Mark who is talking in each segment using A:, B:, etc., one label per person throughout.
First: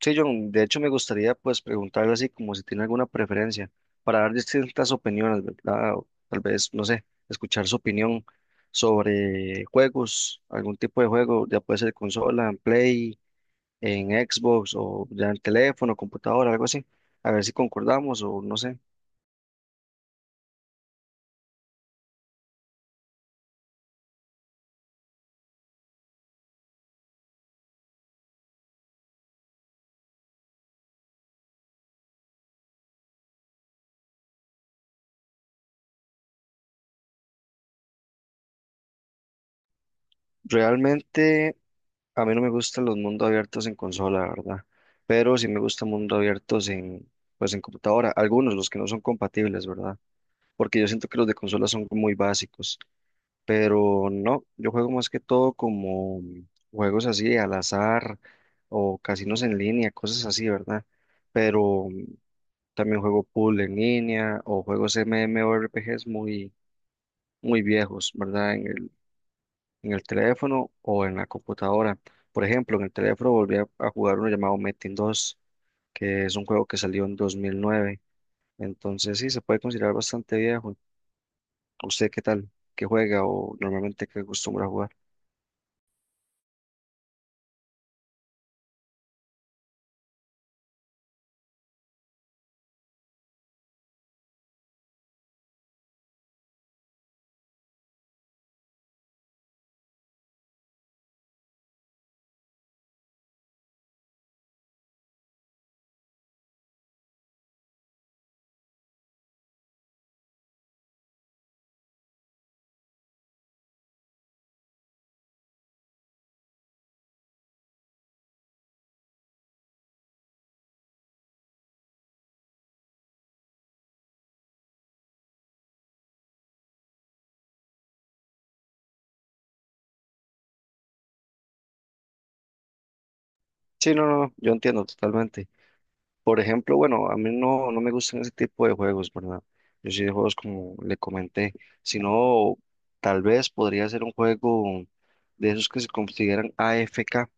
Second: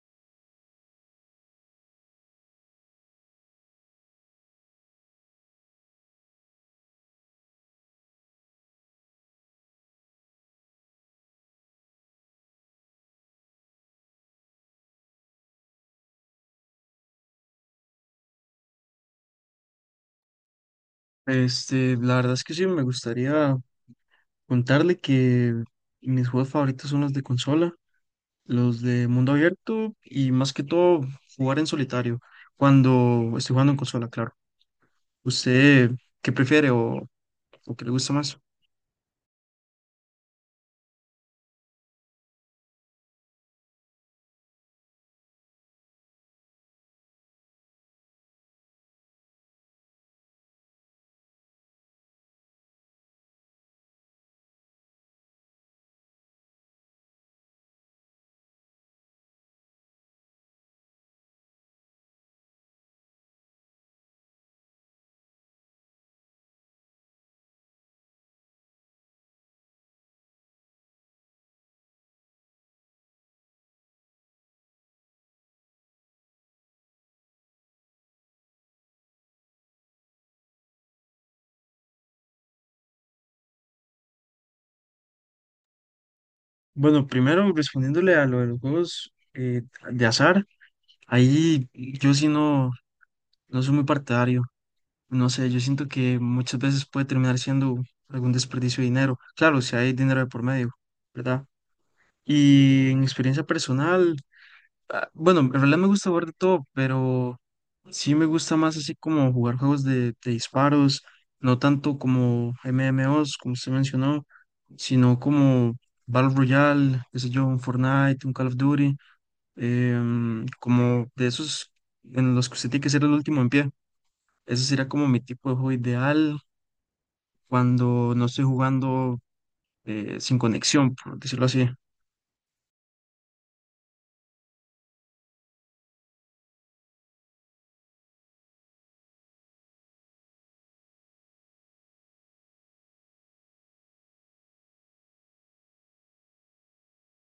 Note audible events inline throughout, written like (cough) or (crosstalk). A: Sí, John, de hecho me gustaría pues preguntarle así como si tiene alguna preferencia para dar distintas opiniones, ¿verdad? O tal vez, no sé, escuchar su opinión sobre juegos, algún tipo de juego, ya puede ser consola, en Play, en Xbox o ya en teléfono, computadora, algo así. A ver si concordamos o no sé.
B: La verdad es que sí, me gustaría contarle que mis juegos favoritos son los de consola, los de mundo abierto y más que todo jugar en solitario, cuando estoy jugando en consola, claro. ¿Usted qué prefiere o qué le gusta más?
A: Realmente a mí no me gustan los mundos abiertos en consola, ¿verdad? Pero sí me gustan mundos abiertos en pues en computadora, algunos los que no son compatibles, ¿verdad? Porque yo siento que los de consola son muy básicos, pero no, yo juego más que todo como juegos así al azar o casinos en línea, cosas así, ¿verdad? Pero también juego pool en línea o juegos MMORPGs muy, muy viejos, ¿verdad? En el teléfono o en la computadora. Por ejemplo, en el teléfono volví a jugar uno llamado Metin 2, que es un juego que salió en 2009, entonces sí, se puede considerar bastante viejo. ¿Usted qué tal? ¿Qué juega o normalmente qué acostumbra a jugar?
B: Bueno, primero respondiéndole a lo de los juegos de azar, ahí yo sí no, no soy muy partidario. No sé, yo siento que muchas veces puede terminar siendo algún desperdicio de dinero. Claro, si hay dinero de por medio, ¿verdad? Y en experiencia personal, ah, bueno, en realidad me gusta jugar de todo, pero sí me gusta más así como jugar juegos de disparos, no tanto como MMOs, como usted mencionó, sino como Battle Royale, qué sé yo, un Fortnite, un Call of Duty, como de esos en los que usted tiene que ser el último en pie. Ese sería como mi tipo de juego ideal cuando no estoy jugando sin conexión, por decirlo así.
A: Sí, no, no, no, yo entiendo totalmente. Por ejemplo, bueno, a mí no me gustan ese tipo de juegos, ¿verdad? Yo sí de juegos como le comenté, sino tal vez podría ser un juego de esos que se consideran AFK,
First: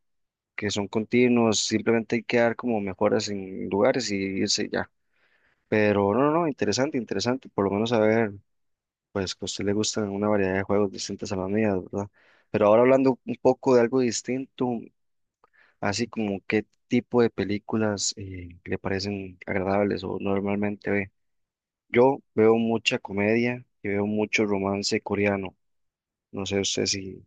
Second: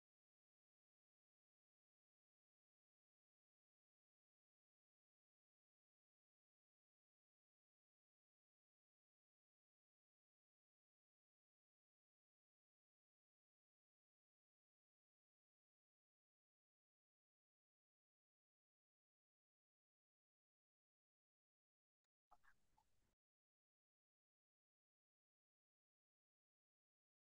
A: que son continuos, simplemente hay que dar como mejoras en lugares y irse ya. Pero no, no, no, interesante, interesante, por lo menos saber. Pues que a usted le gustan una variedad de juegos distintas a las mías, ¿verdad? Pero ahora hablando un poco de algo distinto, así como qué tipo de películas le parecen agradables o normalmente ve. Yo veo mucha comedia y veo mucho romance coreano. No sé usted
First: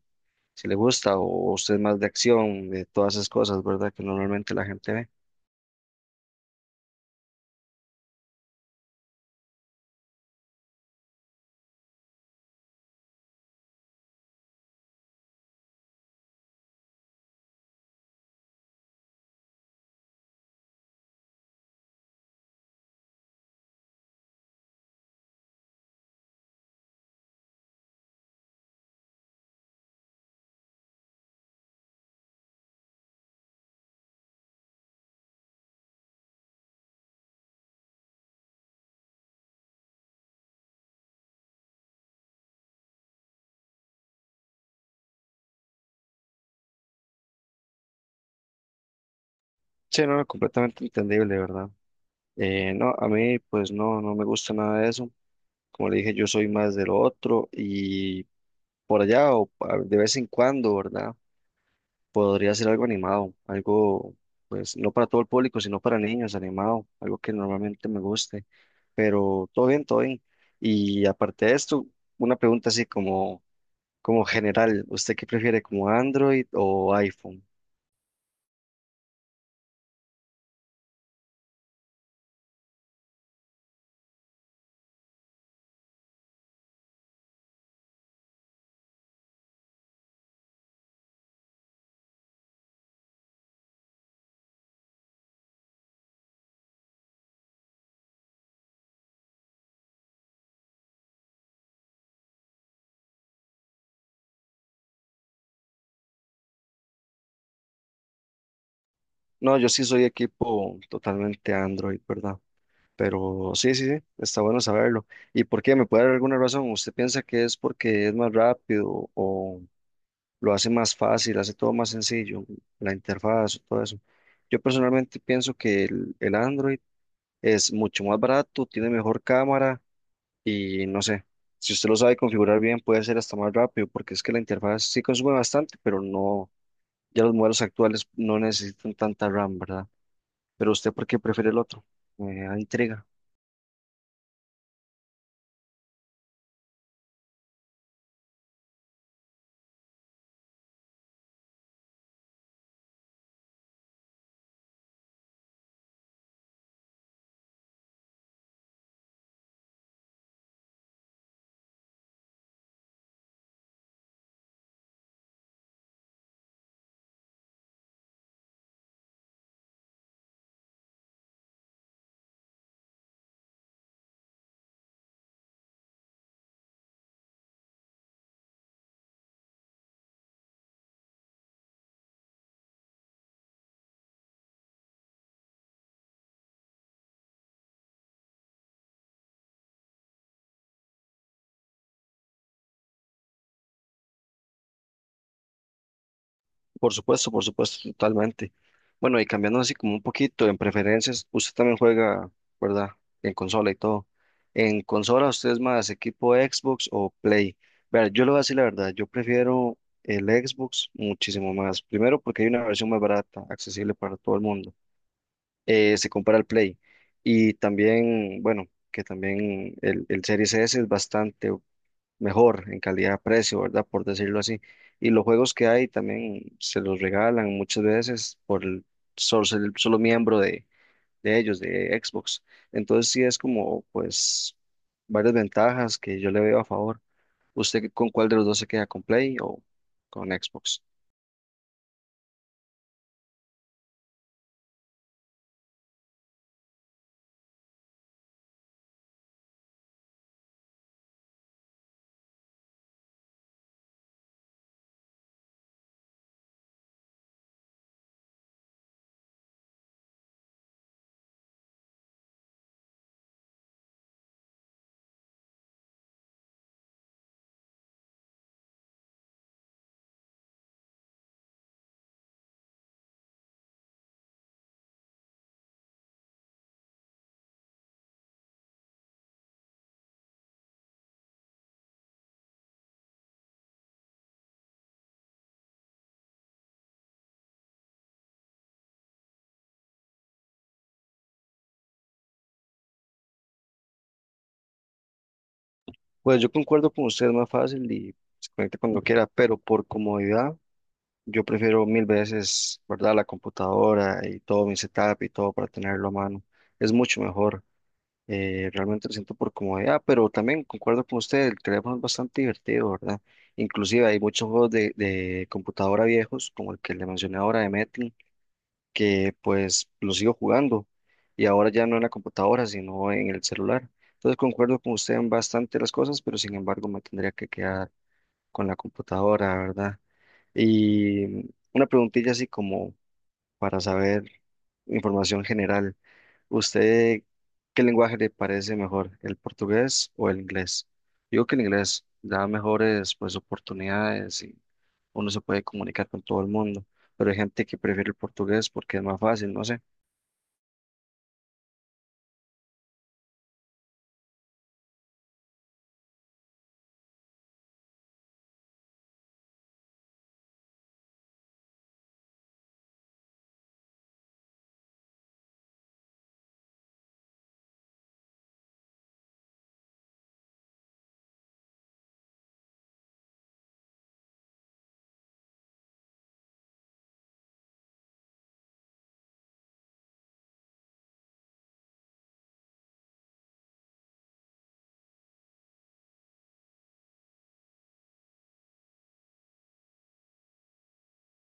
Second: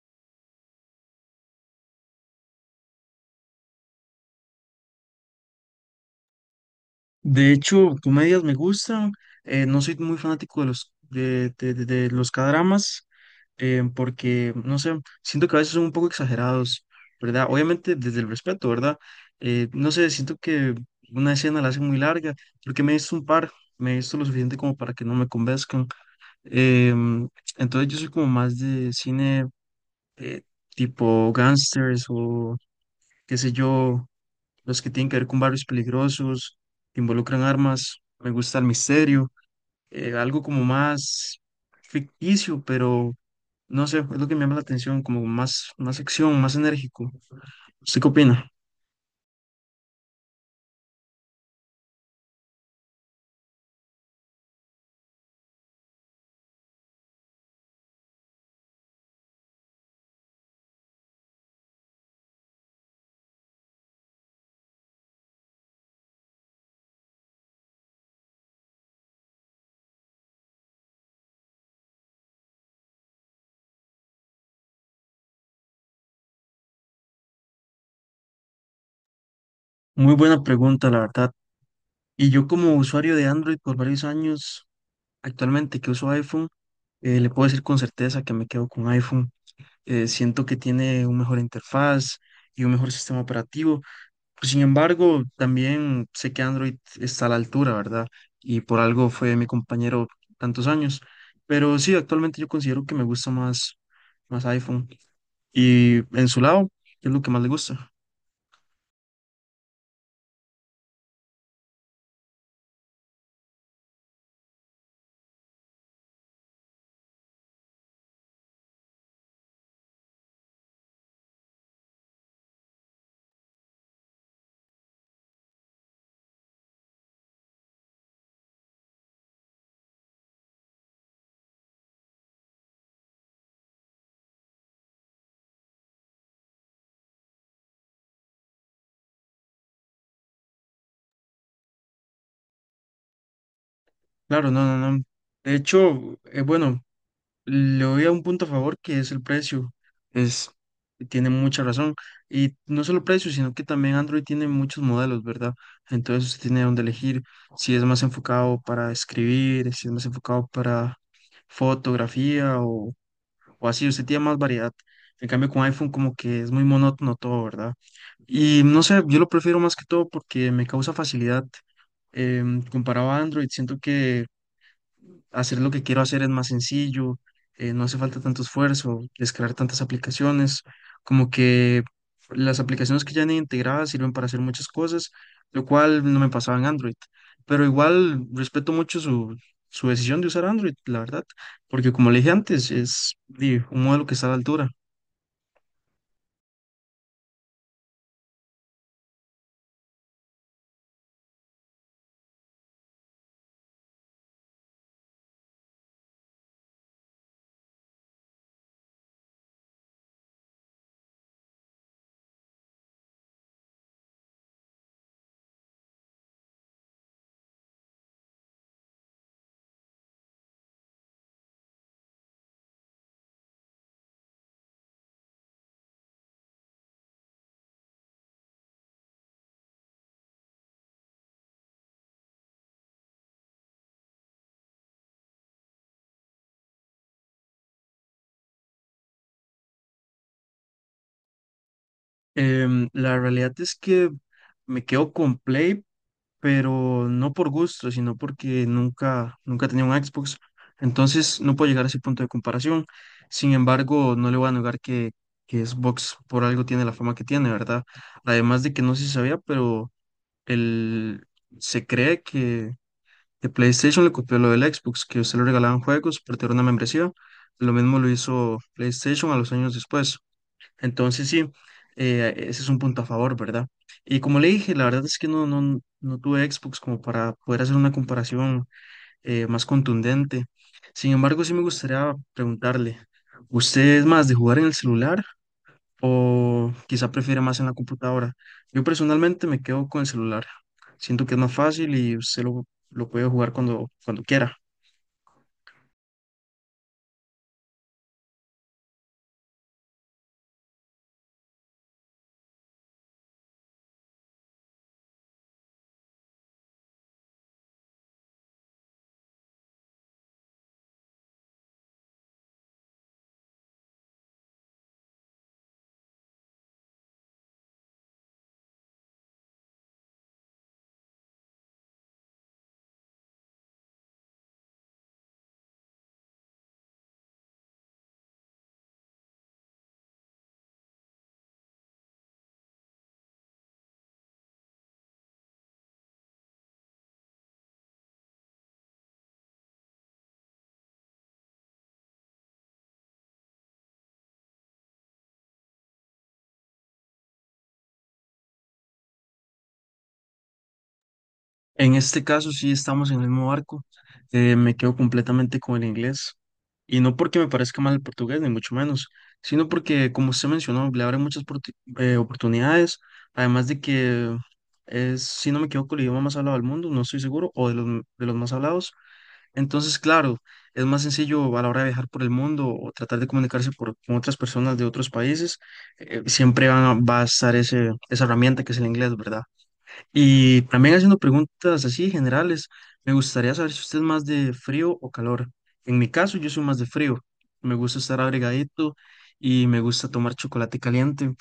A: si le gusta o usted es más de acción, de todas esas cosas, ¿verdad? Que normalmente la gente ve.
B: De hecho, comedias me gustan. No soy muy fanático de los de los K-dramas porque, no sé, siento que a veces son un poco exagerados, ¿verdad? Obviamente desde el respeto, ¿verdad? No sé, siento que una escena la hacen muy larga porque me he visto un par, me he visto lo suficiente como para que no me convenzcan. em, entonces yo soy como más de cine eh, tipo gangsters o qué sé yo, los que tienen que ver con barrios peligrosos, que involucran armas. Me gusta el misterio, algo como más ficticio, pero no sé, es lo que me llama la atención, como más, más acción, más enérgico. ¿Usted qué opina?
A: Sí, no, no, completamente entendible, ¿verdad? No, a mí pues no me gusta nada de eso. Como le dije, yo soy más del otro y por allá o de vez en cuando, ¿verdad? Podría ser algo animado, algo, pues, no para todo el público, sino para niños, animado, algo que normalmente me guste. Pero todo bien, todo bien. Y aparte de esto, una pregunta así como general, ¿usted qué prefiere, como Android o iPhone?
B: Muy buena pregunta, la verdad. Y yo como usuario de Android por varios años, actualmente que uso iPhone, le puedo decir con certeza que me quedo con iPhone. Siento que tiene una mejor interfaz y un mejor sistema operativo. Sin embargo, también sé que Android está a la altura, ¿verdad? Y por algo fue mi compañero tantos años. Pero sí, actualmente yo considero que me gusta más, más iPhone. Y en su lado, ¿qué es lo que más le gusta?
A: No, yo sí soy equipo totalmente Android, ¿verdad? Pero sí, sí, sí, está bueno saberlo. ¿Y por qué? ¿Me puede dar alguna razón? ¿Usted piensa que es porque es más rápido o lo hace más fácil, hace todo más sencillo, la interfaz, todo eso? Yo personalmente pienso que el Android es mucho más barato, tiene mejor cámara y no sé, si usted lo sabe configurar bien puede ser hasta más rápido, porque es que la interfaz sí consume bastante, pero no, ya los modelos actuales no necesitan tanta RAM, ¿verdad? Pero usted, ¿por qué prefiere el otro? Me da intriga.
B: Claro, no, no, no. De hecho, bueno, le doy a un punto a favor que es el precio. Es, tiene mucha razón. Y no solo precio, sino que también Android tiene muchos modelos, ¿verdad? Entonces usted tiene donde elegir si es más enfocado para escribir, si es más enfocado para fotografía o así. Usted tiene más variedad. En cambio, con iPhone como que es muy monótono todo, ¿verdad? Y no sé, yo lo prefiero más que todo porque me causa facilidad comparado a Android, siento que hacer lo que quiero hacer es más sencillo, no hace falta tanto esfuerzo, descargar tantas aplicaciones, como que las aplicaciones que ya han integradas sirven para hacer muchas cosas, lo cual no me pasaba en Android, pero igual respeto mucho su, su decisión de usar Android, la verdad, porque como le dije antes, es di, un modelo que está a la altura.
A: Por supuesto, totalmente. Bueno, y cambiando así como un poquito en preferencias, usted también juega, ¿verdad? En consola y todo. En consola, ¿usted es más equipo Xbox o Play? Ver, yo le voy a decir la verdad, yo prefiero el Xbox muchísimo más. Primero porque hay una versión más barata, accesible para todo el mundo. Se compara al Play. Y también, bueno, que también el Series S es bastante mejor en calidad-precio, ¿verdad? Por decirlo así. Y los juegos que hay también se los regalan muchas veces por el solo, ser el solo miembro de ellos, de Xbox. Entonces sí es como, pues, varias ventajas que yo le veo a favor. ¿Usted con cuál de los dos se queda, con Play o con Xbox?
B: La realidad es que me quedo con Play pero no por gusto, sino porque nunca, nunca tenía un Xbox. Entonces no puedo llegar a ese punto de comparación. Sin embargo, no le voy a negar que Xbox por algo tiene la fama que tiene, ¿verdad? Además de que no sé si sabía, pero el, se cree que PlayStation le copió lo del Xbox, que usted le regalaban juegos, pero tenía una membresía. Lo mismo lo hizo PlayStation a los años después. Entonces sí, ese es un punto a favor, ¿verdad? Y como le dije, la verdad es que no, no, no tuve Xbox como para poder hacer una comparación más contundente. Sin embargo, sí me gustaría preguntarle, ¿usted es más de jugar en el celular o quizá prefiere más en la computadora? Yo personalmente me quedo con el celular. Siento que es más fácil y usted lo puede jugar cuando, cuando quiera.
A: Pues yo concuerdo con usted, es más fácil y se conecta cuando quiera, pero por comodidad yo prefiero mil veces, ¿verdad? La computadora y todo mi setup y todo para tenerlo a mano. Es mucho mejor. Realmente lo siento por comodidad, pero también concuerdo con usted, el teléfono es bastante divertido, ¿verdad? Inclusive hay muchos juegos de computadora viejos, como el que le mencioné ahora de Metin, que pues lo sigo jugando y ahora ya no en la computadora, sino en el celular. Entonces concuerdo con usted en bastante las cosas, pero sin embargo me tendría que quedar con la computadora, ¿verdad? Y una preguntilla así como para saber información general. ¿Usted qué lenguaje le parece mejor, el portugués o el inglés? Digo que el inglés da mejores pues oportunidades y uno se puede comunicar con todo el mundo, pero hay gente que prefiere el portugués porque es más fácil, no sé.
B: En este caso sí estamos en el mismo barco. Me quedo completamente con el inglés. Y no porque me parezca mal el portugués, ni mucho menos, sino porque, como usted mencionó, le abre muchas oportunidades. Además de que es, si no me equivoco, el idioma más hablado del mundo, no estoy seguro, o de los, de los más hablados. Entonces, claro, es más sencillo a la hora de viajar por el mundo o tratar de comunicarse por, con otras personas de otros países. Siempre va a estar ese, esa herramienta que es el inglés, ¿verdad? Y también haciendo preguntas así generales, me gustaría saber si usted es más de frío o calor. En mi caso, yo soy más de frío. Me gusta estar abrigadito y me gusta tomar chocolate caliente.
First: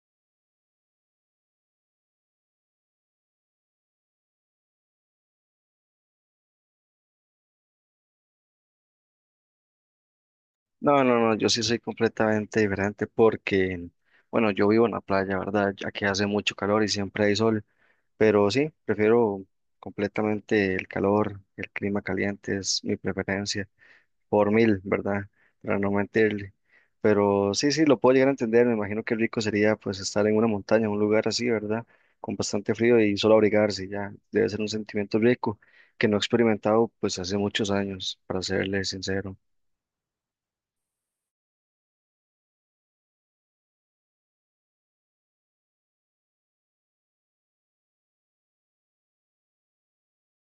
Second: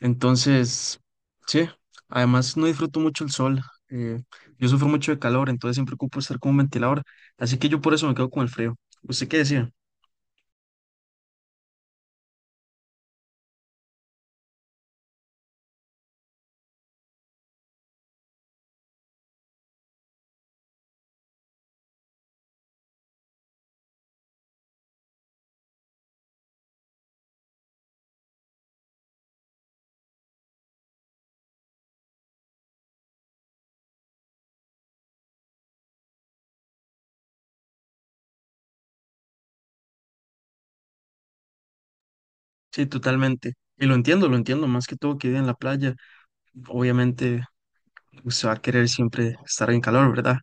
B: Entonces, sí, además no disfruto mucho el sol. eh, yo sufro mucho de calor, entonces siempre ocupo estar con un ventilador. Así que yo por eso me quedo con el frío. ¿Usted qué decía?
A: No, no, no, yo sí soy completamente diferente porque, bueno, yo vivo en la playa, ¿verdad? Aquí hace mucho calor y siempre hay sol, pero sí, prefiero completamente el calor, el clima caliente es mi preferencia. Por mil, ¿verdad? Para no mentirle. Pero sí, sí, lo puedo llegar a entender. Me imagino que rico sería pues estar en una montaña, en un lugar así, ¿verdad? Con bastante frío y solo abrigarse, ya. Debe ser un sentimiento rico que no he experimentado pues hace muchos años, para serle sincero.
B: Sí, totalmente. Y lo entiendo, lo entiendo. Más que todo que vive en la playa, obviamente usted va a querer siempre estar en calor, ¿verdad?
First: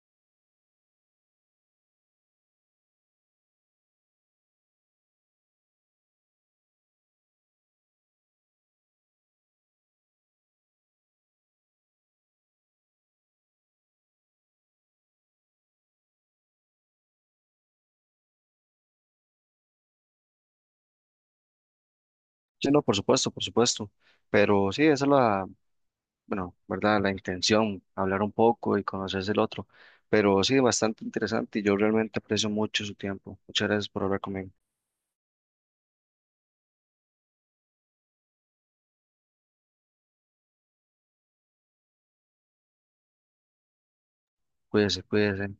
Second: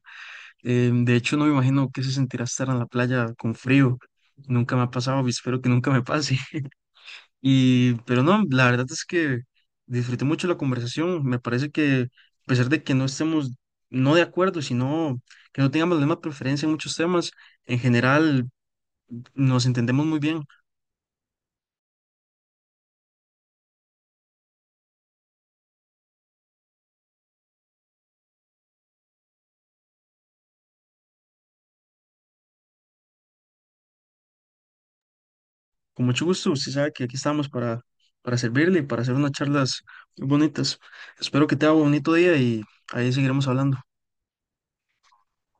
B: De hecho, no me imagino qué se sentirá estar en la playa con frío. Nunca me ha pasado y espero que nunca me pase. (laughs) Y, pero no, la verdad es que disfruté mucho la conversación. Me parece que a pesar de que no estemos no de acuerdo, sino que no tengamos la misma preferencia en muchos temas, en general nos entendemos muy bien.
A: Sí, no, por supuesto, por supuesto. Pero sí, esa es la, bueno, ¿verdad? La intención, hablar un poco y conocerse el otro. Pero sí, bastante interesante y yo realmente aprecio mucho su tiempo. Muchas gracias por hablar conmigo.
B: Con mucho gusto, usted sabe que aquí estamos para servirle y para hacer unas charlas muy bonitas. Espero que te haga un bonito día y ahí seguiremos hablando.
A: Cuídese, cuídese.